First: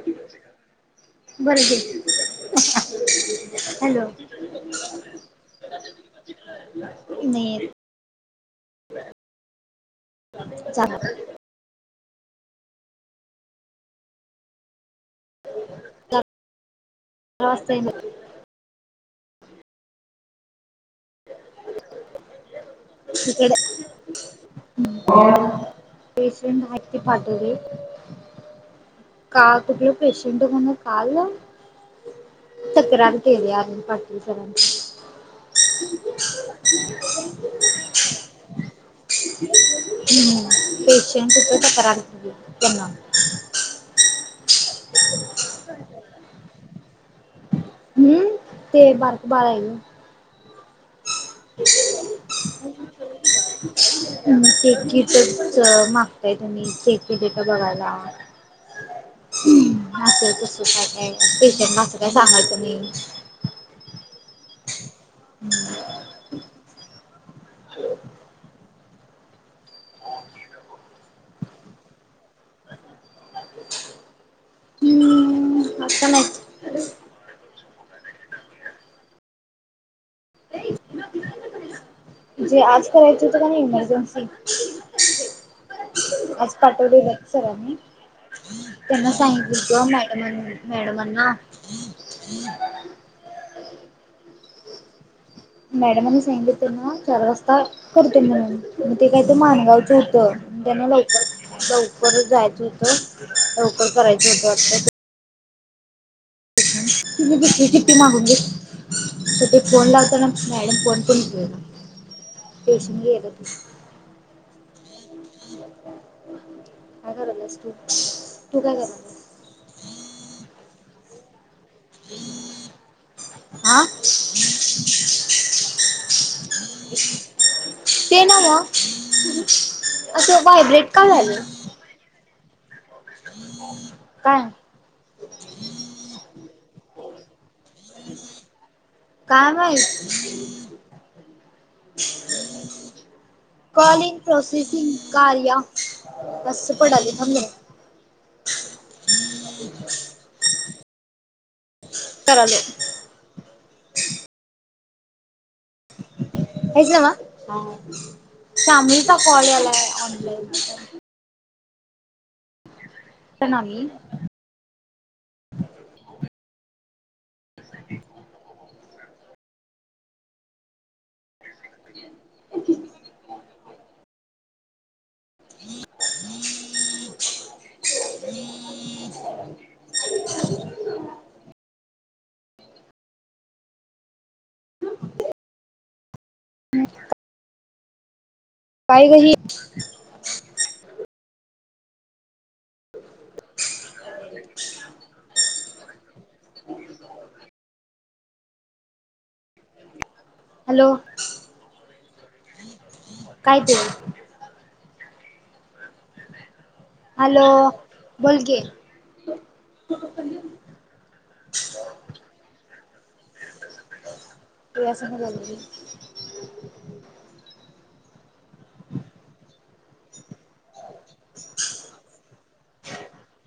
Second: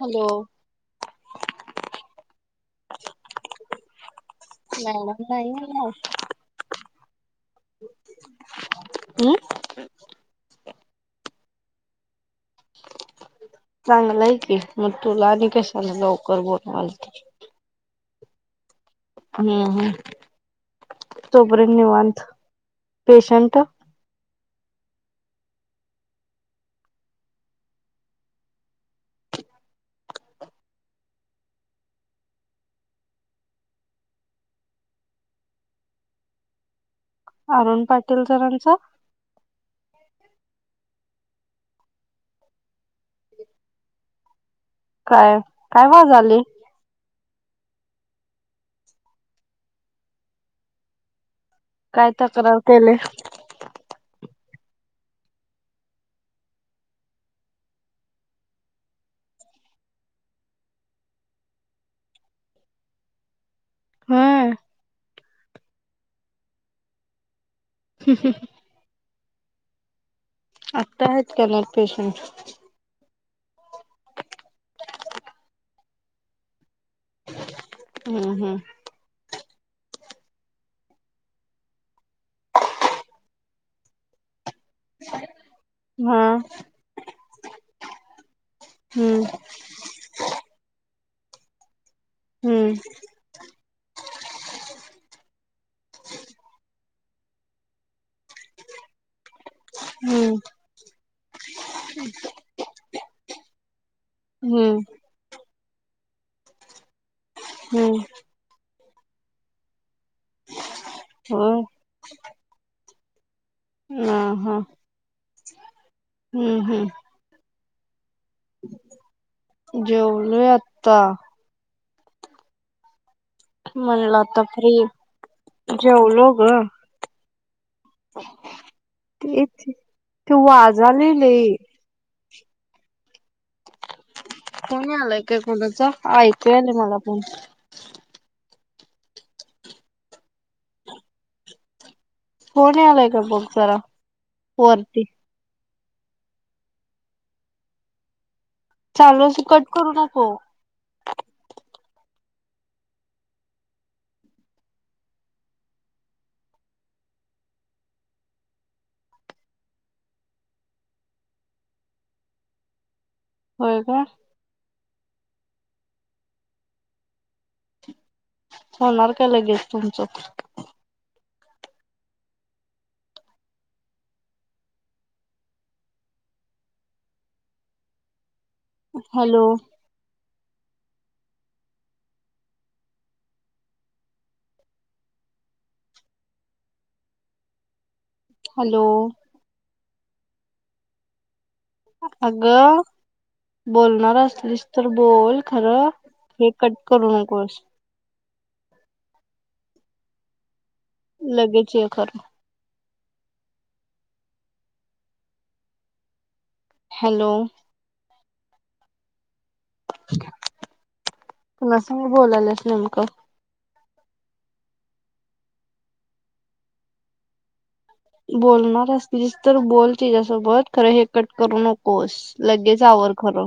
Hello बरं ग hello. [inaudible] नाही येत. हम् जा. चांगलं आहे की मग तुला आणि कशाना लवकर बनवाल. [inaudible] हम्म हम्. तो पर्यंत निवांत. [inaudible] पेशंट पेशंट आहेतती पाठवली का कुठ पेशंट म्हण काल ना. तक्रार केले या पाटील सरन. अरुण पाटील सरांचा. ह्म्म्. [unintelligible] काय काय वाजलय? हम्म. ते [unintelligible] काय तक्रार केले? ते कीटक च मागताय तुम्ही चेक केल का बगायला. असं तस काय काय पेशंट म असं काय सांगायचं नाही. हा [inaudible] ह ह आत्ता आहेत का नाहीग पेशंट हम्म आता नाहीत. हम्म हम्म जे आज करायच होतं का नाही इमर्जन्सी. हा आज पाठवडी बात सरी त्यांना हम्म सांगित बो मॅडम मॅडमना. हम्म मॅडमनी सांगितल ना चारवाजता करतील म्हूणन पण ते काही मानत नाही. [unintelligible] हम्म होत त्यांना लवकर लवकरच जायचं होत ल कर करायच होत हम्म वाट तुम्ही [unintelligible] शि्टी हम्म मागून तर ते फोन लावताना मॅडम फोन पण घेला होय टेशन गलं त ह हा [inaudible] हम्म, हम्म. काय करतस आहे तू? तू काय करते? जेवलोय आता. हम् [unintelligible] आं म्हणलं आता फ्री जेवलो ग [unintelligible] ते नव्ह तेच ते असं व्हायब्रेट का वाजालय वायलं? लई काय. फोन आयलाय काय कोणाच ऐकू यायला मला फोन. काय माहीत. फोन आलाय का बघ जरा कॉलिंग प्रोसेसिंग वरती कार्या. बस पण आली म्हणून. चालू अस कट करू नको. करालो. हेच ना म शामलीचा कॉल यालाय ऑनलाइन. हा, मी. होय का [unintelligible] होणार काय लगेच तुमच? [unintelligible] हम हम [unintelligible] हॅलो. [unintelligible] हॅलो. काय ग ही. अगं बोलणार असलीस तर बोल खरं हे कट करू नकोस. हॅलो. लगेच हे कर. काय ते हॅलो बोलकी कुणा संग बोलायल्यास नेमक? तुयासंग बोलते. बोलणार असलिसच तर बोल तीच्यासोबत खरं हे कट करू नकोस. लगेच आवर खर.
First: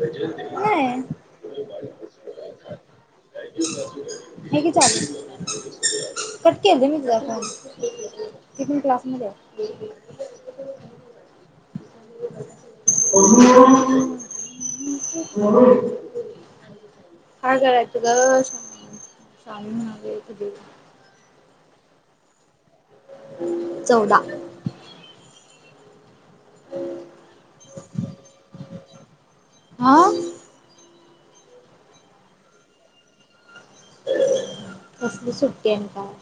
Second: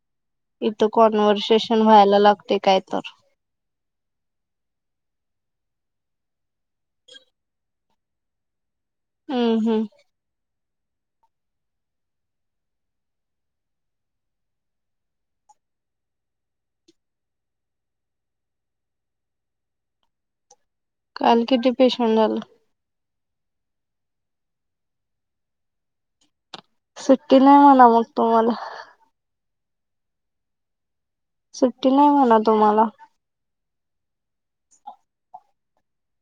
बज [unintelligible] इथं कॉन्व्हर्सेशन व्हायला लागते काय तर. हाय की चावी कट केलती मी तुझा फोन. ती पण क्लास मध्ये हम्म आहे. हम्म [unintelligible] काय करायच ग सांगना. काल किती पेशंट झाले? चौवदा. सुट्टी नाही म्हणा मग तुम्हाला. आं सुट्टी नाही म्हणा तुम्हाला. कसली सुट्टी आणि काय.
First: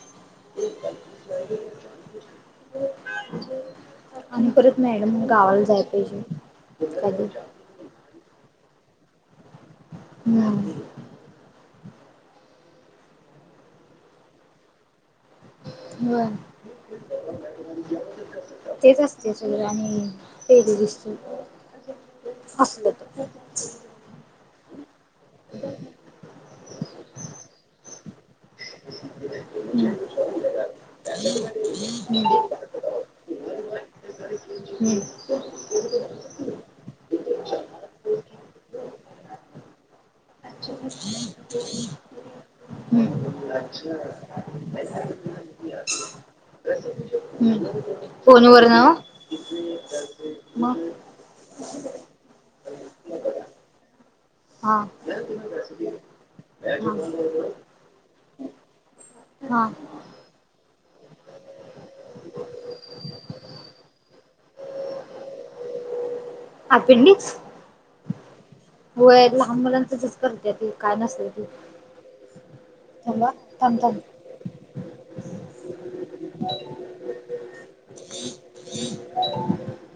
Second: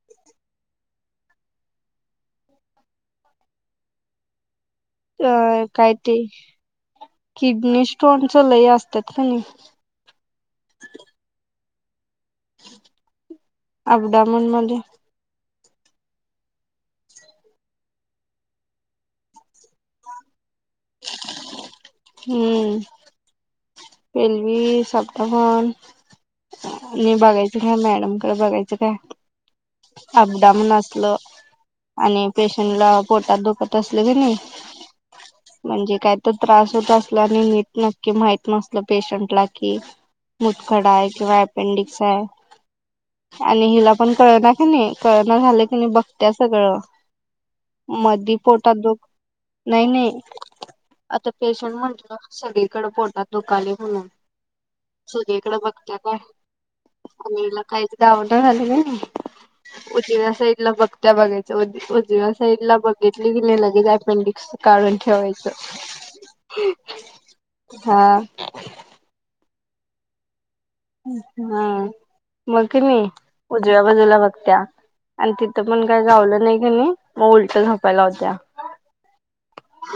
ह् [inaudible] आणि परत मॅडम अ गावाला जाय काय ते पाहिजे कधी किडनी स्टोनच लय असतात का नाही. हम्म आप डाऊन म्हणजे? बर! तेच असते सगळ आणि टेलिव्हिजन. असलं तर रल्वी साप्टहन मी बघायच काय, मॅडमकडे बघायचं काय. हम! अपडाऊन असल आणि हम्म पेशंटला पोटात दुखत असलं की नाही हम्म! म्हणजे काय तर त्रास होत असला, आणि नीट नक्की माहि नसल पेशंट ला कि मुतखडा आहे, किंवा अपेंडिक्स आहे. हम्म आणि हिला पण कळना की नाही कळना झालं की नाही बघत्या सगळं. हम्म मधी फोनवर पोटात ना दुख नाही, नाही मग आता पेशंट म्हटलं सगळीकडे पोटात दुखायले म्हणून हा सुदेकडं बघत्या पण हा आणिला काहीच दावड झाली हा उजव्या साईडला बघत्या बघायच उजिव्या साईड ला बघितली की नाही लगेच अपेंडिक्स काडून ठेवायचं. अपेंडिक्स हा. होय लहान मुलांंच तसंच करते ती. काय नसते ती हा! मग कि मी थांबा थांब उजव्या थांब बाजूला बघत्या. आणि तिथं पण काय गावलं नाही की नाही, मग उलट झपायला लावत्या.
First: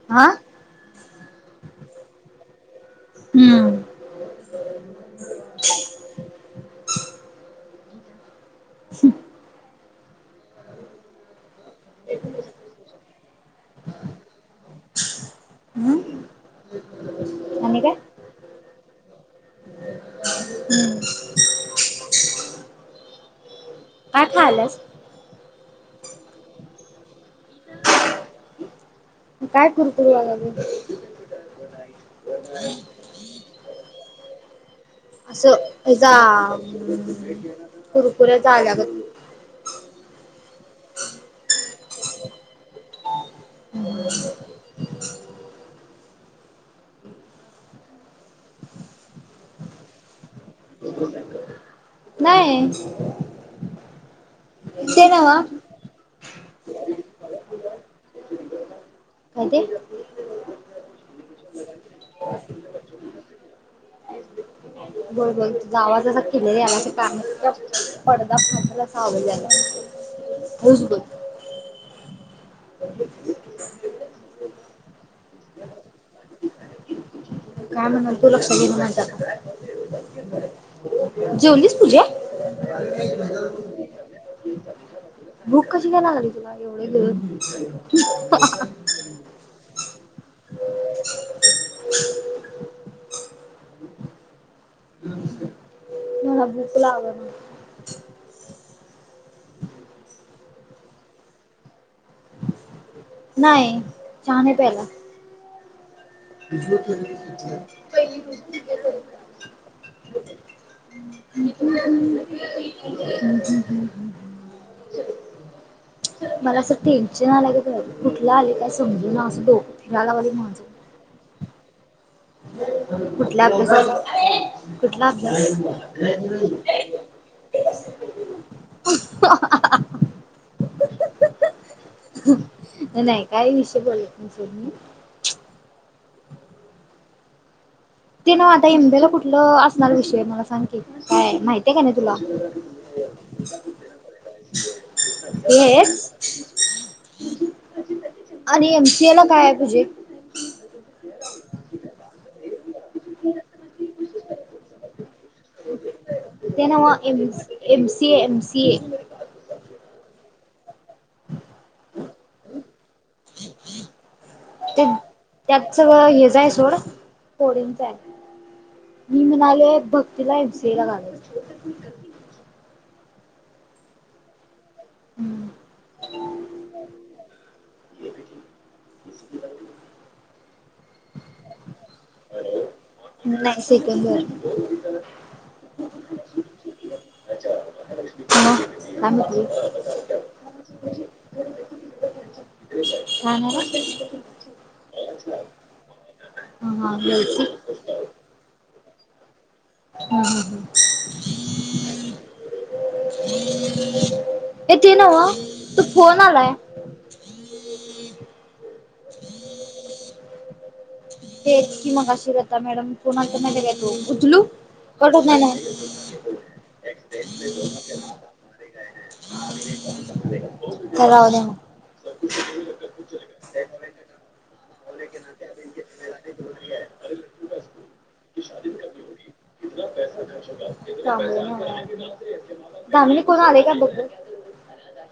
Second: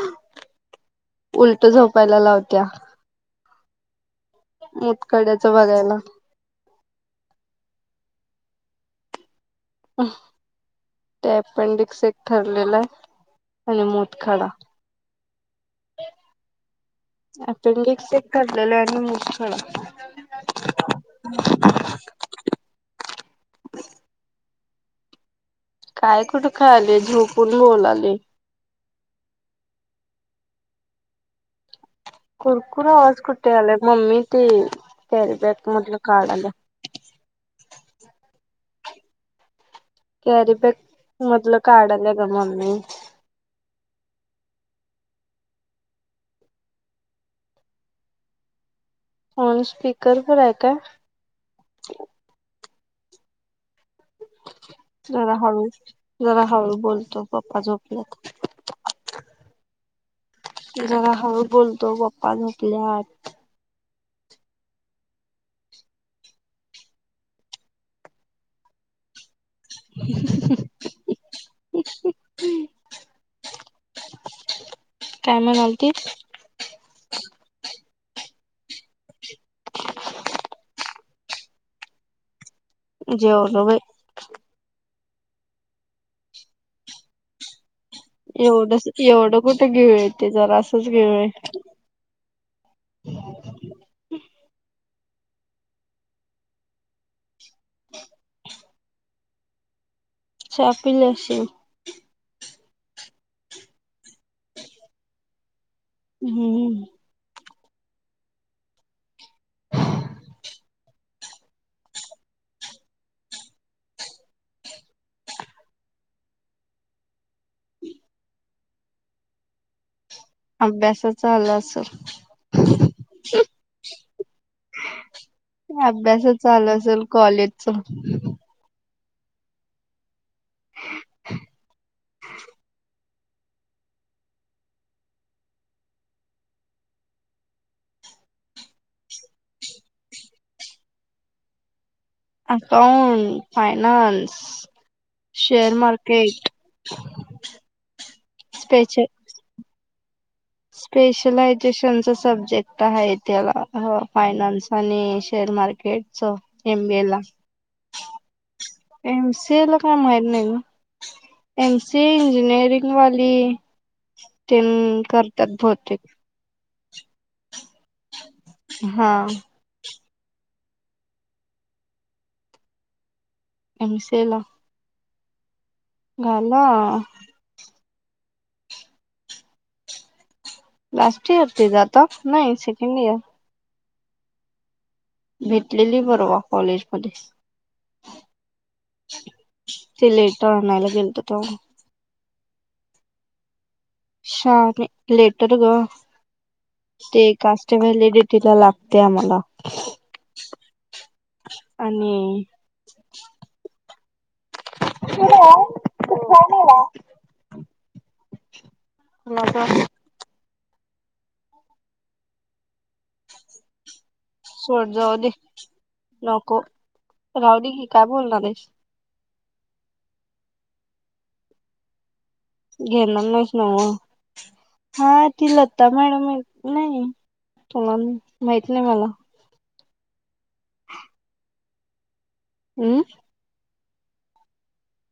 आ उलट झोपायला लावत्या. हम्म! मुतखड्याच बघायला. हम! [inaudible] ते अपेंडिक्स एक ठरलेल हाय आणि मुतखडा. हम्म आणि काय अपेंडिक्स एक ठरलेलं हाय आणि मुतखडा काय खायाल्यास? काय कुठ खायालोय झोपून बोलायले. काय कुर कुर यायलय. कुरकुर आवाज कुटे यायलय मम्मी ते कॅरी असं बॅग मधलं हेजा काढाल्या कुरकुरे चा आल्यागत ‌ कॅरीबॅग मधलं काढाल्या ग मम्मी. [inaudible] फोन स्पीकर वर हाय काय? नाय. जरा नव्ह हाळू, जरा हाळू बोलतो पप्पा झोपल्यात. काय ते? जरा हळू बोलतो पप्पा झोपल्यात. बर बर तुझा आवाज असा खीदळया यायलाय आसा कानाचा पडदा फाटल आसा आवाज यायलाय. हाळूच बोल. [inaudible] [inaudible] काय म्हणालतीस? काय म्हणालतो लक्षात येना माझ्या, जेवलीस पूज्या? [inaudible] जेवलो बाई भूक कशी काय लागली तुला येवढ्य गिळून एवढंस एवढं कुठ गीळलोय ते जरासच गीळलोय [inaudible] मला भूक लागणा चहा पिली आशील नाय चहा नाय प्याला हम्म [unintelligible] [inaudible] [unintelligible] [inaudible] मला असं टेन्शन आल्यागत व्हायलय कुठलं आलाय काय समजना असं डोकं फिरायलागलय माझं अभ्यासाचा आल असल कुठल्या अभ्यासाच कुठला अभ्यास असल कॉलेजचा [inaudible] नाय काय विषय बोलत नय सोड मी ते काय आता एम. बी. ए. ला कुठलं असणार विषय मला सांग की काय माहिती माहिती हाय काय नाय तुला अकाउंट, फायनान्स, शेअर हे मार्केट, आणि एम. सी. ए. ला काय हाय तुझी स्पेशलायझेशनच सब्जेक्ट हाय त्याला ह फायनान्स आणि शेअर मार्केट च ते एम. Now B. ए. ला M. C. A., M. C. A. M. C. A ला काय माहीत नाय ग एम. सी. ए. इंजिनिअरिंग वाली तेन करत्यात भावतेक सगळ हेच हाय सोड पोरींच हाय हा मी म्हणालोय भक्तीला एम. सी. ए ला घालायचं एम. सी. ए. ला हम घाला. ये भी ठीक इ [unintelligible] लास्ट इयर ते जात नाही सेकंड इयर. नाय सेकंड इयर भेटलेली परवा कॉलेज मध्ये मग काय म्हंटली ते लेटर आणायला गेलतो तव्हा हा हा हा [inaudible] शा म लेटर ग हा हा ते लवची कास ते व्हॅलिडिटी ला लागते आम्हाला. ह ह ह. आणि ये ते न्हव तू फोन आलाय. कुणाचा? तेच की मगाशी लता मॅडम. कोणाचा माहिती का तो, उचलू सोड कट जाऊ होत दे नाय नव्हा, राहुदे की काय बोलणार आहेस. तर राहूदे मग घेणार नाहीस नव. हा ती लता मॅडम नाही तुला माहित नाही मला. [unintelligible] हम्म धामणी कोण आलंय काय बग ग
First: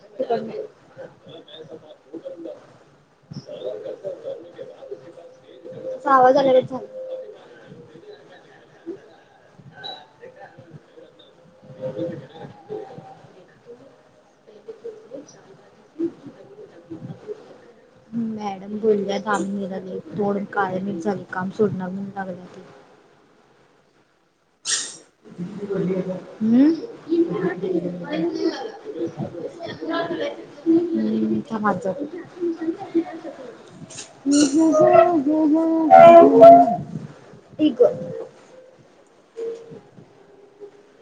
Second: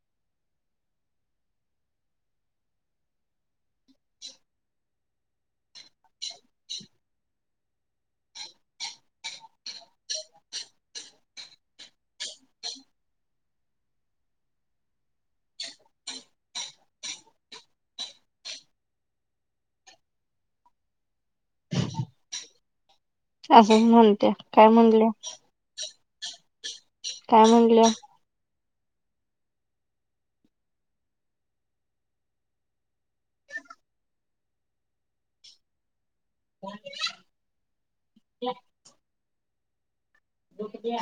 ह [unintelligible] तसा आवाजच आल्यावरच झालं. मॅडम [unintelligible] तोंड काळ मिट झालय काम सोडणारण लागला ते. आहो म्हणतंय काय म्हनल्या. हम्म. हम् म्हणल्या थांब अट जाते. ठीक [unintelligible] ह हो [unintelligible] दुःख द्य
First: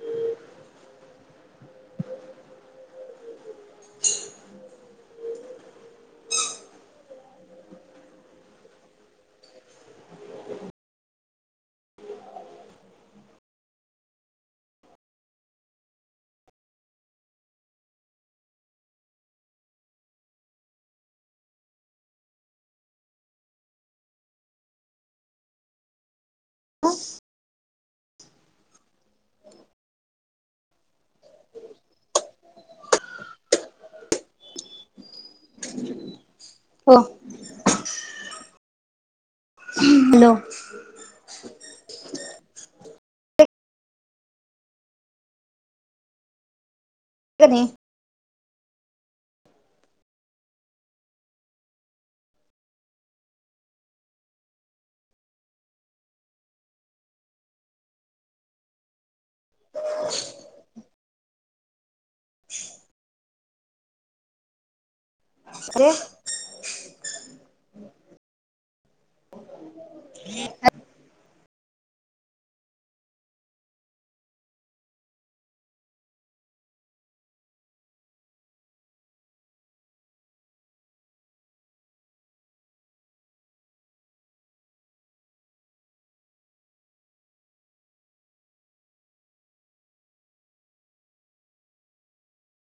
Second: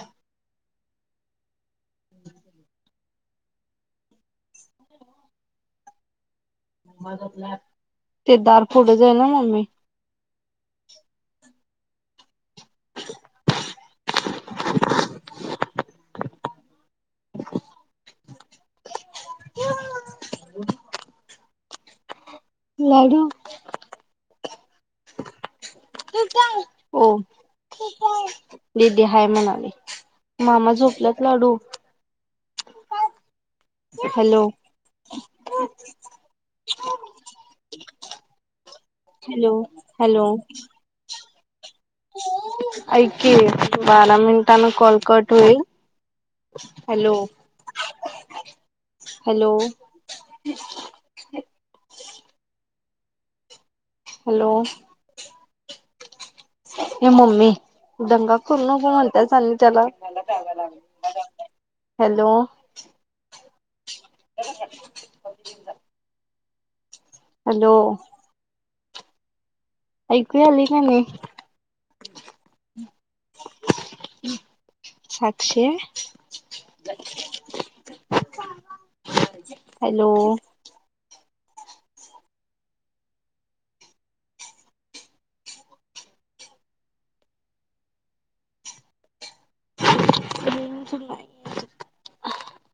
ते दार पुुढच आहे ना मम्मी. [unintelligible] लाडू. हो देदी हय म्हणाली [inaudible] मामा झोपलाच लाडू हॅलो. हो. Hello hello. ऐक बारा मिनिटान कोलकट होईल. हॅलो. क हॅलो हॅलो. हे ममी दंगा करुनको म्हण काय झालं त्याला हॅलो, ह [unintelligible] ह [unintelligible] ते हॅलो. ऐकू आली का नाहे. सातशे. हॅलो. [inaudible]